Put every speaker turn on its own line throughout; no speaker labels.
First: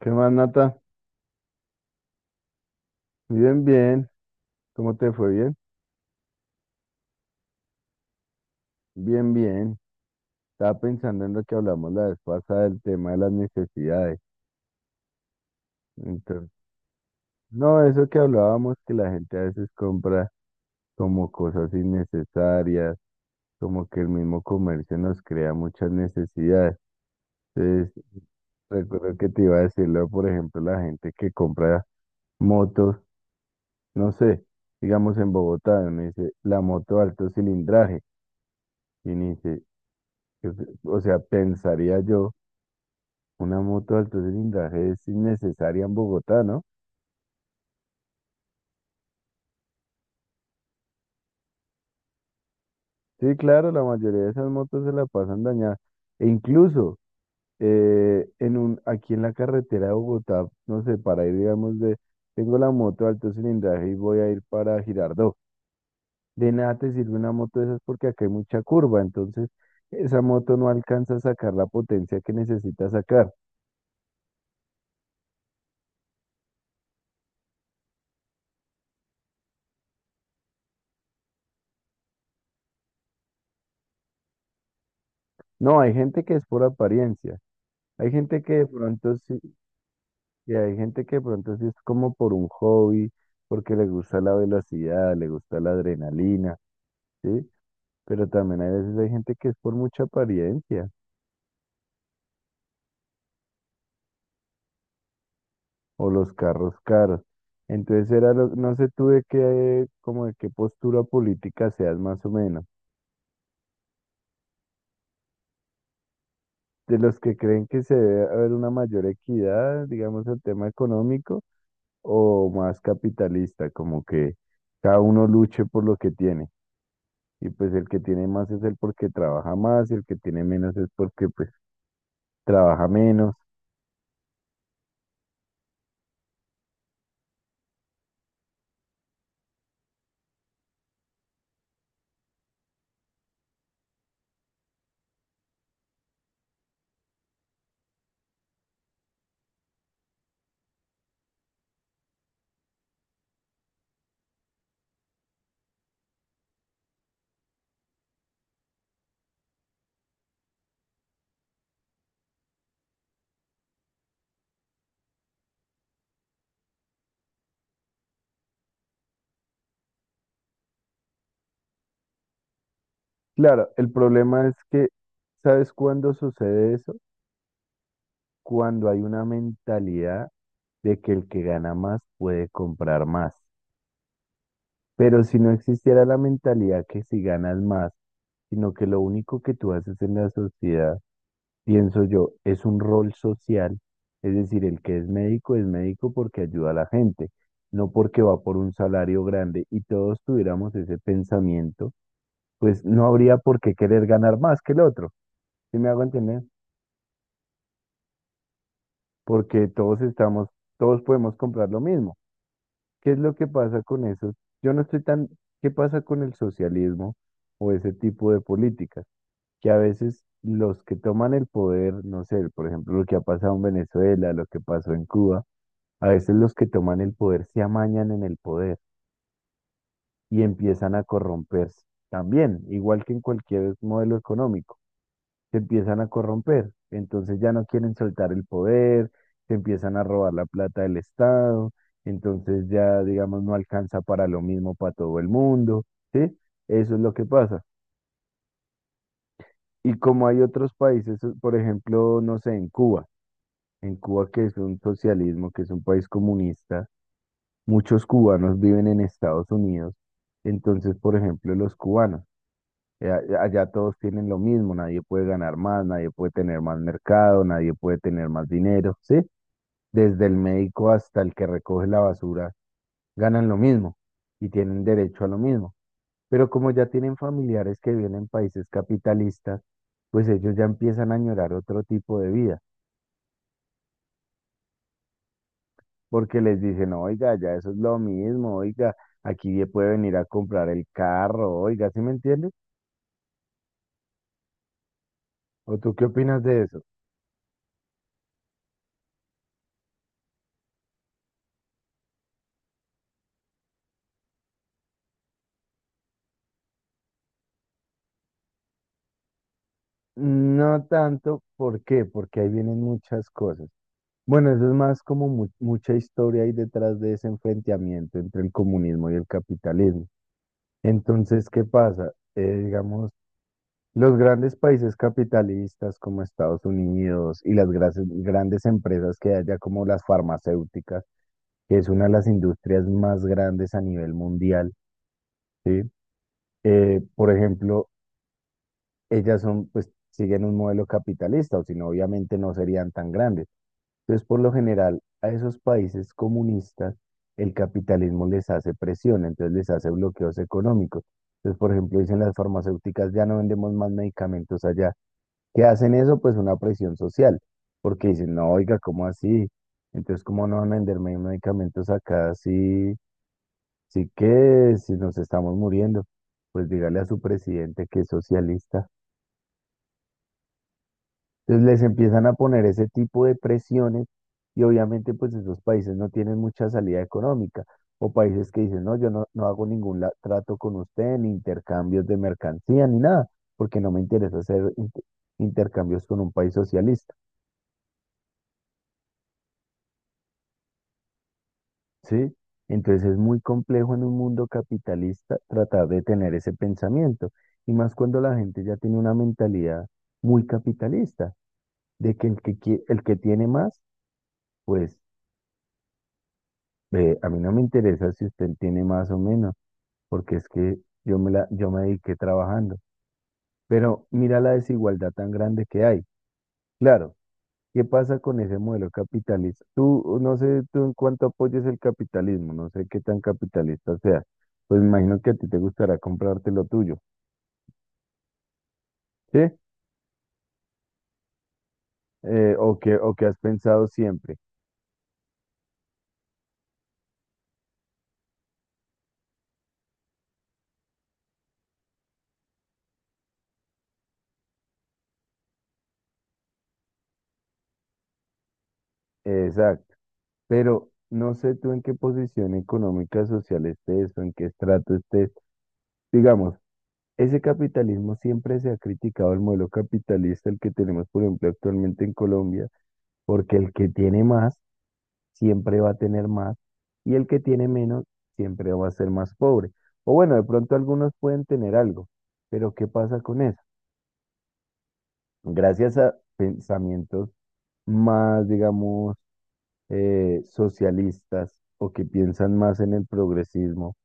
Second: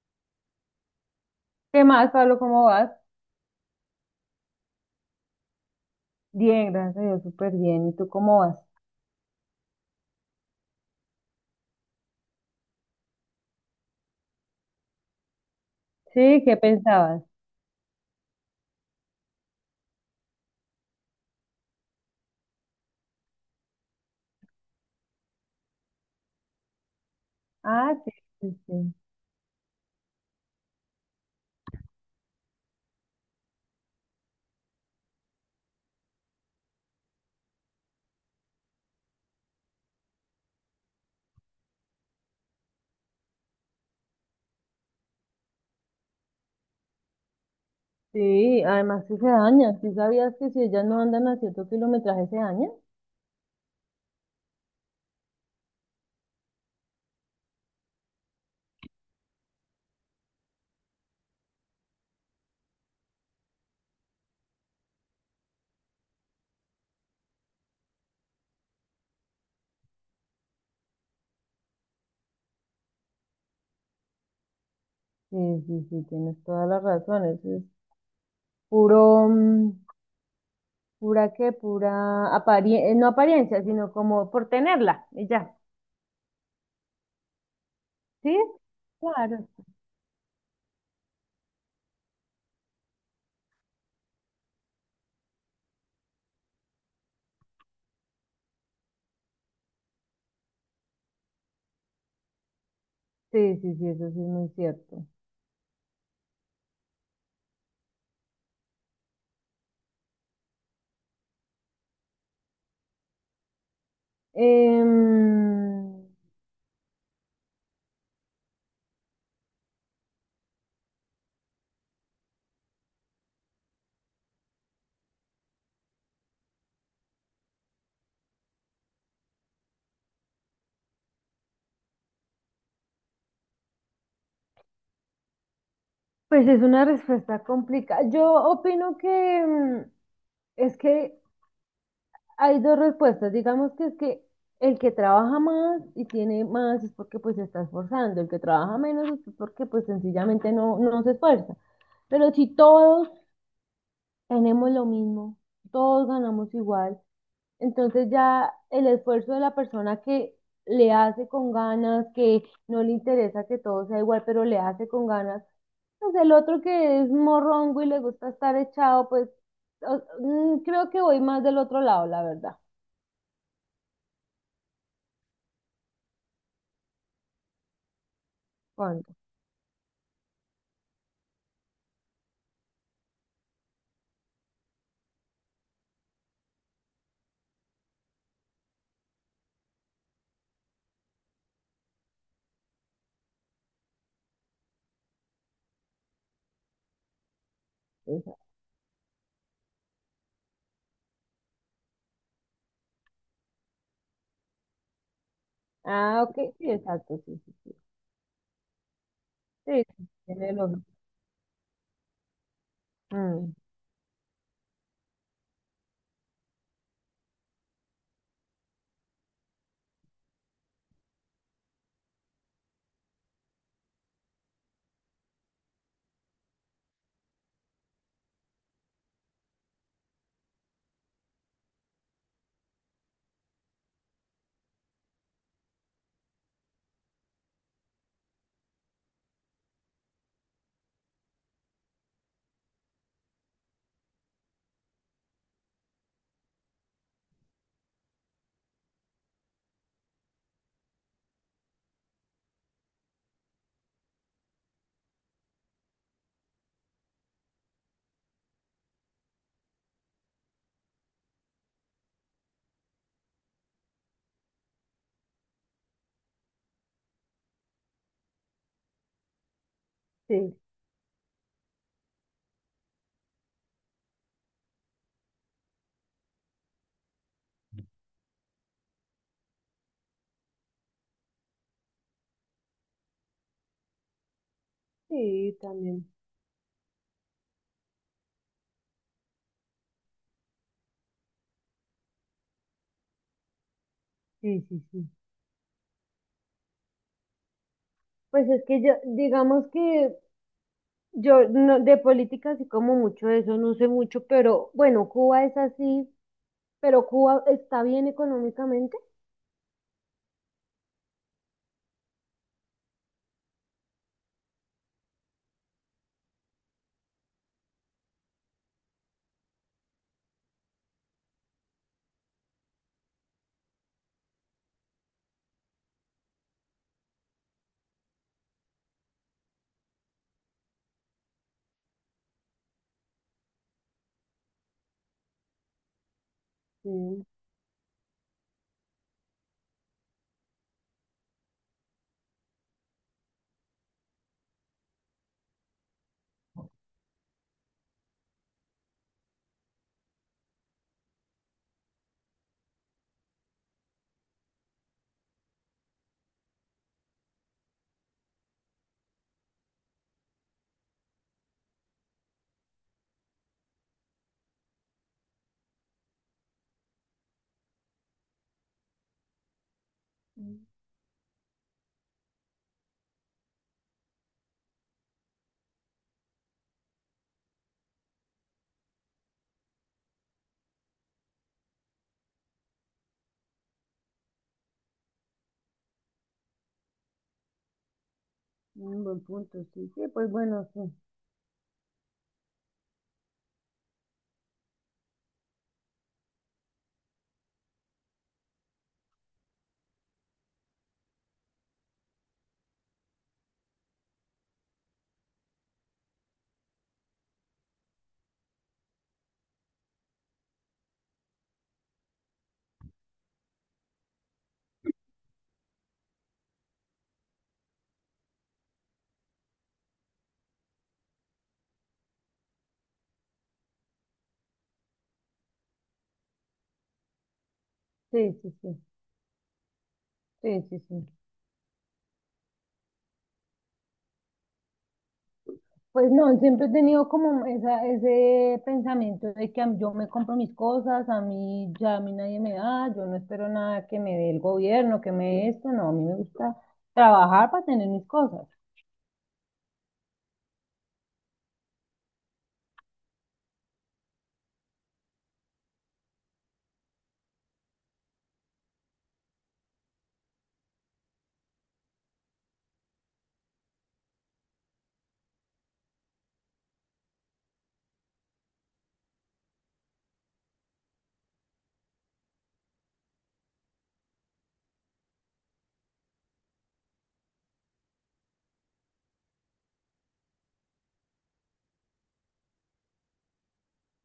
¿Qué más, Nata?
¿Qué más, Pablo? ¿Cómo vas?
Bien, bien. ¿Cómo te fue? Bien,
Bien, gracias a Dios, súper bien. ¿Y tú cómo vas?
bien, bien. Estaba pensando en lo que hablamos la vez pasada del tema de las necesidades.
Sí,
Entonces,
¿qué pensabas?
no, eso que hablábamos, que la gente a veces compra como cosas innecesarias, como que el mismo comercio nos crea muchas necesidades. Entonces,
Ah, sí, sí, sí.
recuerdo que te iba a decirlo, por ejemplo, la gente que compra motos, no sé, digamos en Bogotá, uno dice la moto alto cilindraje, y uno dice, o sea, pensaría yo. Una moto de alto cilindraje es innecesaria en Bogotá, ¿no?
Sí, además que se daña. ¿Sí sabías que si ellas no andan a cierto kilometraje se dañan?
Sí, claro, la mayoría de esas motos se la pasan dañadas. E incluso aquí en la carretera de Bogotá, no sé, para ir, digamos, de, tengo la moto de alto cilindraje y voy a ir para Girardot. De nada te sirve una moto de esas porque acá hay mucha curva, entonces esa moto no alcanza a sacar la potencia que necesita sacar.
Sí, sí, sí, tienes todas las razones. Es puro, pura qué, pura apariencia, no apariencia, sino como por tenerla y ya.
No, hay gente que es por apariencia. Hay
¿Sí?
gente que de pronto sí.
Claro.
Y hay gente que de pronto sí es como por un hobby, porque le gusta la velocidad, le gusta la adrenalina, ¿sí? Pero también hay veces hay gente que es por mucha apariencia
Sí, sí, sí, eso sí es muy cierto.
o los carros caros. Entonces era no sé tú de qué, como de qué postura política seas más o menos.
Em,
De los que creen que se debe haber una mayor equidad, digamos, el tema económico, o más capitalista, como que cada uno luche por lo que tiene. Y pues el que tiene más es el porque trabaja más y el que tiene menos es porque pues trabaja menos.
pues es una respuesta complicada. Yo opino que, es que hay dos respuestas. Digamos que es que el que trabaja más y tiene más es porque pues se está esforzando. El que trabaja menos es porque pues sencillamente no, no se esfuerza. Pero si todos tenemos lo mismo, todos ganamos igual, entonces ya el esfuerzo de la persona que le hace con ganas, que no le interesa que todo sea igual, pero le hace con ganas, pues el otro que es morrongo y le gusta estar echado, pues creo que voy más del otro lado, la verdad.
Claro, el problema es que, ¿sabes cuándo sucede eso? Cuando hay
¿Cuánto?
una mentalidad de que el que gana más puede comprar más. Pero si no existiera la mentalidad que si ganas más, sino que lo único que tú haces en la sociedad pienso yo, es un rol social, es decir, el que es médico porque ayuda a la gente, no porque
Esa.
va por un salario grande y todos tuviéramos ese pensamiento, pues no habría por qué querer ganar más que el otro, ¿sí me hago
Ah,
entender?
ok, sí, exacto, sí, sí,
Porque
sí,
todos
sí,
estamos,
tiene lógica.
todos podemos comprar lo mismo. ¿Qué es lo que
Mm,
pasa con eso? Yo no estoy tan, ¿qué pasa con el socialismo o ese tipo de políticas? Que a veces los que toman el poder, no sé, por ejemplo, lo que ha pasado en Venezuela, lo que pasó en Cuba. A veces los que toman el poder se amañan en el poder y empiezan a corromperse. También, igual que en cualquier modelo económico, se empiezan a corromper. Entonces ya no quieren soltar el poder, se empiezan a robar la plata del Estado, entonces ya, digamos, no alcanza para lo mismo para todo el mundo, ¿sí? Eso es lo que pasa. Y como hay otros países, por ejemplo, no sé, en Cuba que es un socialismo, que es un país comunista, muchos cubanos viven en Estados Unidos. Entonces, por ejemplo, los cubanos, allá todos tienen lo mismo, nadie puede ganar más, nadie puede tener más mercado, nadie puede tener más dinero, ¿sí? Desde el
sí,
médico hasta el que recoge la basura, ganan lo mismo y tienen derecho a lo mismo. Pero como ya tienen familiares que viven en países capitalistas, pues ellos ya empiezan a añorar otro tipo de vida,
sí, también,
porque les dicen, oiga, ya eso es lo mismo, oiga, aquí puede venir a comprar el carro, oiga, ¿sí me entiendes?
sí, sí, sí.
¿O tú qué opinas de eso?
Pues es que yo, digamos que yo no, de política sí como mucho de eso, no sé mucho, pero bueno, Cuba es así, pero Cuba está bien económicamente.
No tanto, ¿por qué? Porque ahí vienen muchas cosas. Bueno, eso es más como mucha historia ahí detrás de ese enfrentamiento entre el comunismo y el capitalismo. Entonces, ¿qué pasa? Digamos, los grandes países capitalistas como Estados Unidos y las grandes empresas que hay allá como las farmacéuticas, que es una de las industrias más grandes a nivel mundial, ¿sí?
Sí,
Por ejemplo, ellas son, pues, siguen un modelo capitalista, o si no, obviamente no serían tan grandes. Entonces, por lo general, a esos países comunistas, el capitalismo les hace presión, entonces les hace bloqueos económicos. Entonces, por ejemplo, dicen las farmacéuticas, ya no vendemos más medicamentos allá. ¿Qué hacen eso? Pues una presión social, porque dicen, no, oiga, ¿cómo así? Entonces, ¿cómo no van a venderme medicamentos acá si? Así que si nos estamos muriendo, pues dígale a su presidente que es socialista.
mm,
Entonces les empiezan a poner ese tipo de presiones y obviamente pues esos países no tienen mucha salida económica o países que dicen, no, yo no, no hago ningún trato con usted, ni intercambios de mercancía, ni nada, porque no me interesa hacer intercambios con un país socialista.
un buen punto, sí, sí, pues bueno, sí,
¿Sí? Entonces es muy complejo en un mundo capitalista tratar de tener ese pensamiento, y más cuando la gente ya tiene una mentalidad muy capitalista, de que el que, el que tiene más, pues a mí no me interesa si usted tiene más o menos, porque es que yo me dediqué trabajando. Pero mira la desigualdad tan grande que hay. Claro. ¿Qué pasa con ese modelo capitalista? Tú, no sé, tú en cuánto apoyes el capitalismo, no sé qué tan capitalista sea. Pues me imagino que a ti te gustará comprarte lo tuyo,
sí, sí, sí,
¿sí?
sí, sí, sí.
O que has pensado siempre.
Pues no, siempre he tenido como esa, ese pensamiento de que yo me compro mis cosas, a mí ya a mí nadie me da, yo no espero nada que me dé el gobierno, que me dé esto, no, a mí me gusta trabajar para tener mis cosas.
Exacto. Pero no sé tú en qué posición económica, social estés o en qué estrato estés. Digamos, ese capitalismo siempre se ha criticado el modelo capitalista, el que tenemos, por ejemplo, actualmente en Colombia, porque el que tiene más siempre va a tener más y el que tiene menos siempre va a ser más pobre. O bueno, de pronto algunos pueden tener algo, pero ¿qué pasa con eso? Gracias a pensamientos más, digamos, socialistas o que piensan más en el progresismo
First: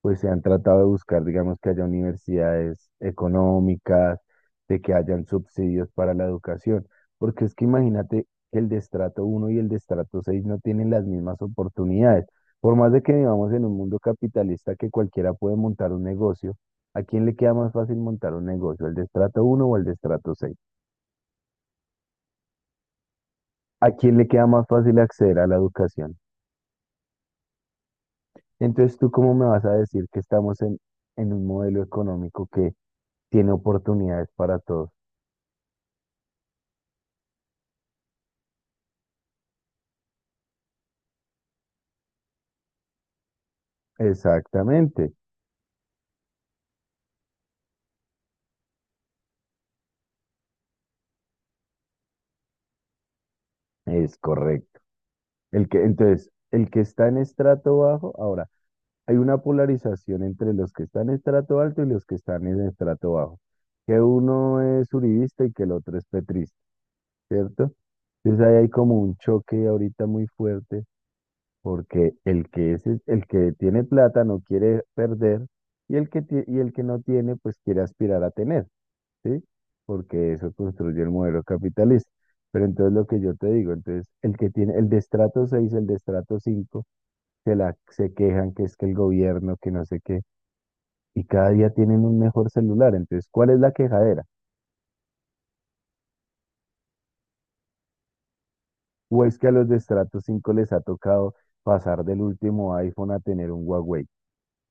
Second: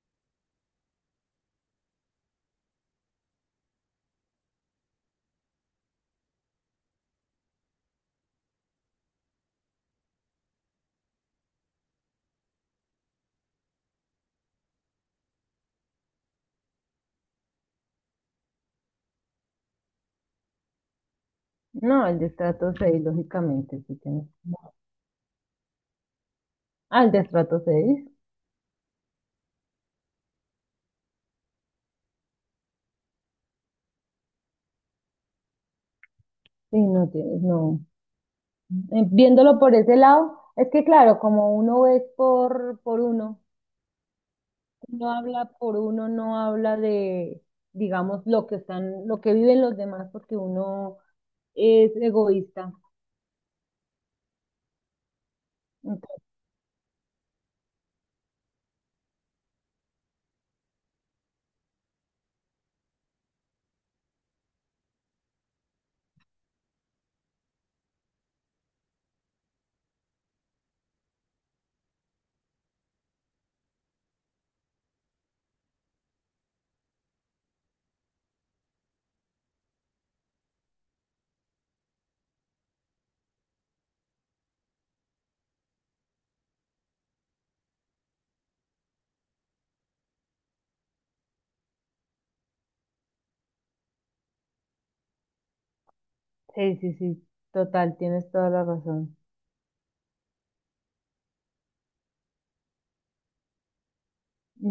pues se han tratado de buscar, digamos, que haya universidades económicas, de que hayan subsidios para la educación, porque es que imagínate que el de estrato uno y el de estrato 6 no tienen las mismas oportunidades. Por más de que vivamos en un mundo capitalista que cualquiera puede montar un negocio, ¿a quién le queda más fácil montar un negocio, el de estrato uno o el de estrato seis?
No, el destrato seis lógicamente,
¿A
sí
quién le
tienes.
queda más fácil acceder a la educación?
Ah, el destrato 6
Entonces, ¿tú cómo me vas a decir que estamos en un modelo económico que tiene oportunidades para todos?
sí, no tienes, no. Viéndolo por ese lado, es que claro, como uno es por uno, uno
Exactamente,
habla por uno, no habla de, digamos, lo que están, lo que viven los demás, porque uno es egoísta.
es correcto. El que,
Entonces,
entonces, el que está en estrato bajo, ahora, hay una polarización entre los que están en estrato alto y los que están en estrato bajo, que uno es uribista y que el otro es petrista, ¿cierto? Entonces ahí hay como un choque ahorita muy fuerte, porque el que es el que tiene plata no quiere perder y y el que no tiene pues quiere aspirar a tener. ¿Sí? Porque eso construye el modelo capitalista. Pero entonces lo que yo te digo, entonces el que tiene el de estrato 6, el de estrato 5 se quejan que es que el gobierno, que no sé qué, y cada día tienen un mejor celular. Entonces, ¿cuál es la quejadera?
sí, sí, sí, total, tienes toda la razón.
¿O es que a los de estrato 5 les ha tocado pasar del último iPhone a tener un Huawei?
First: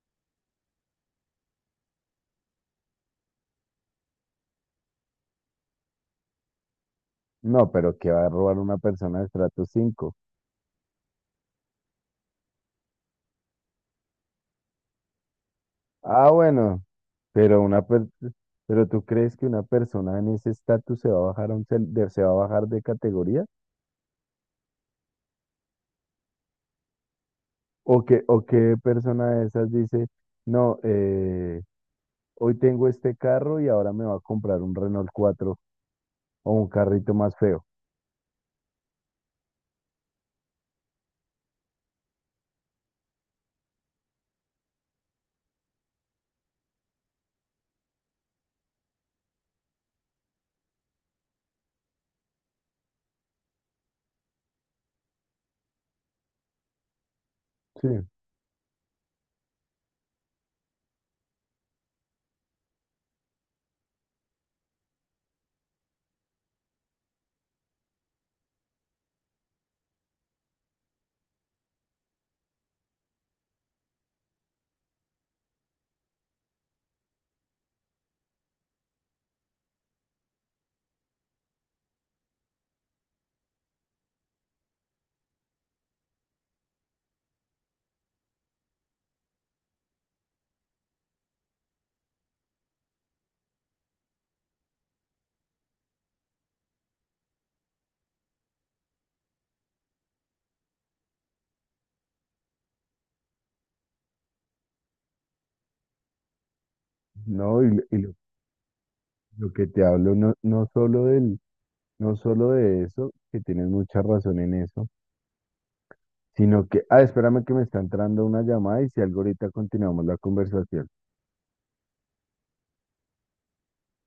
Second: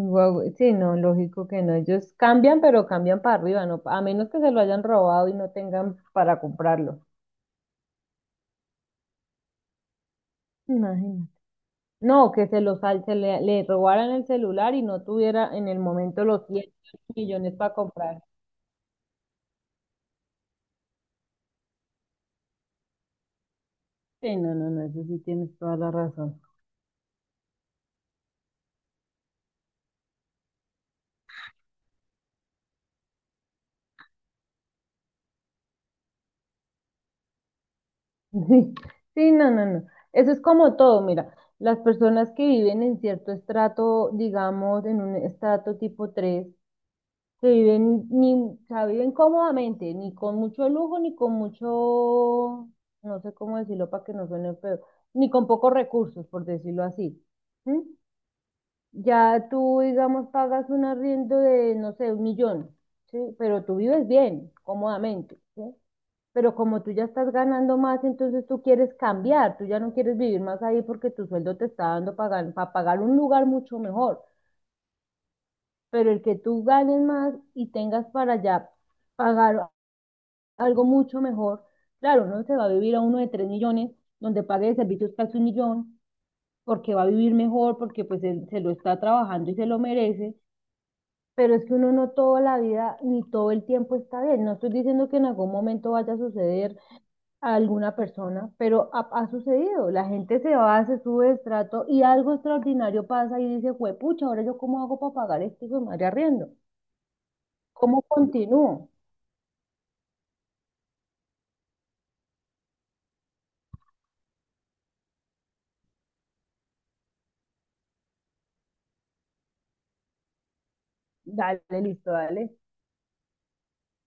Guau, sí, no, lógico que no. Ellos cambian, pero cambian para arriba, ¿no? A menos que se lo hayan robado y no tengan para comprarlo.
¿No, pero que va a robar una persona de estrato 5?
Imagínate. No, que se le robaran el celular y no tuviera en el momento
Ah,
los cien
bueno,
millones
pero
para
una per-
comprar.
pero ¿tú crees que una persona en ese estatus se va a bajar a se va a bajar de categoría?
Sí, no, no, no, eso sí tienes toda la razón.
¿O qué persona de esas dice, no, hoy tengo este carro y ahora me va a comprar un Renault 4 o un carrito más feo?
Sí, sí, no, no, no. Eso es como todo, mira, las personas que viven en cierto estrato, digamos, en un estrato tipo 3, que viven, ni, o sea, viven cómodamente, ni con mucho lujo, ni con mucho, no sé cómo decirlo para que no suene feo, ni con pocos recursos, por decirlo así.
Sí,
¿Sí? Ya tú, digamos, pagas un arriendo de, no sé, 1.000.000, ¿sí? Pero tú vives bien, cómodamente, ¿sí? Pero como tú ya estás ganando más, entonces tú quieres cambiar, tú ya no quieres vivir más ahí porque tu sueldo te está dando para, pagar un lugar mucho mejor. Pero el que tú ganes más y tengas para allá pagar algo mucho mejor, claro, no se va a vivir a uno de 3.000.000, donde pague de servicios casi 1.000.000, porque va a vivir mejor, porque pues él se lo está trabajando y se lo merece. Pero es que uno no toda la vida ni todo el tiempo está bien. No estoy diciendo que en algún momento vaya a suceder a alguna persona, pero ha sucedido. La gente se va, se sube de estrato y algo extraordinario pasa y dice, pucha, ahora yo cómo hago para pagar este hijo de madre arriendo.
no, y, lo, y
¿Cómo
lo-
continúo?
lo que te hablo no, no solo de eso, que tienes mucha razón en eso, sino que, espérame que me está entrando una llamada y si algo ahorita continuamos la conversación.
Dale, listo, dale.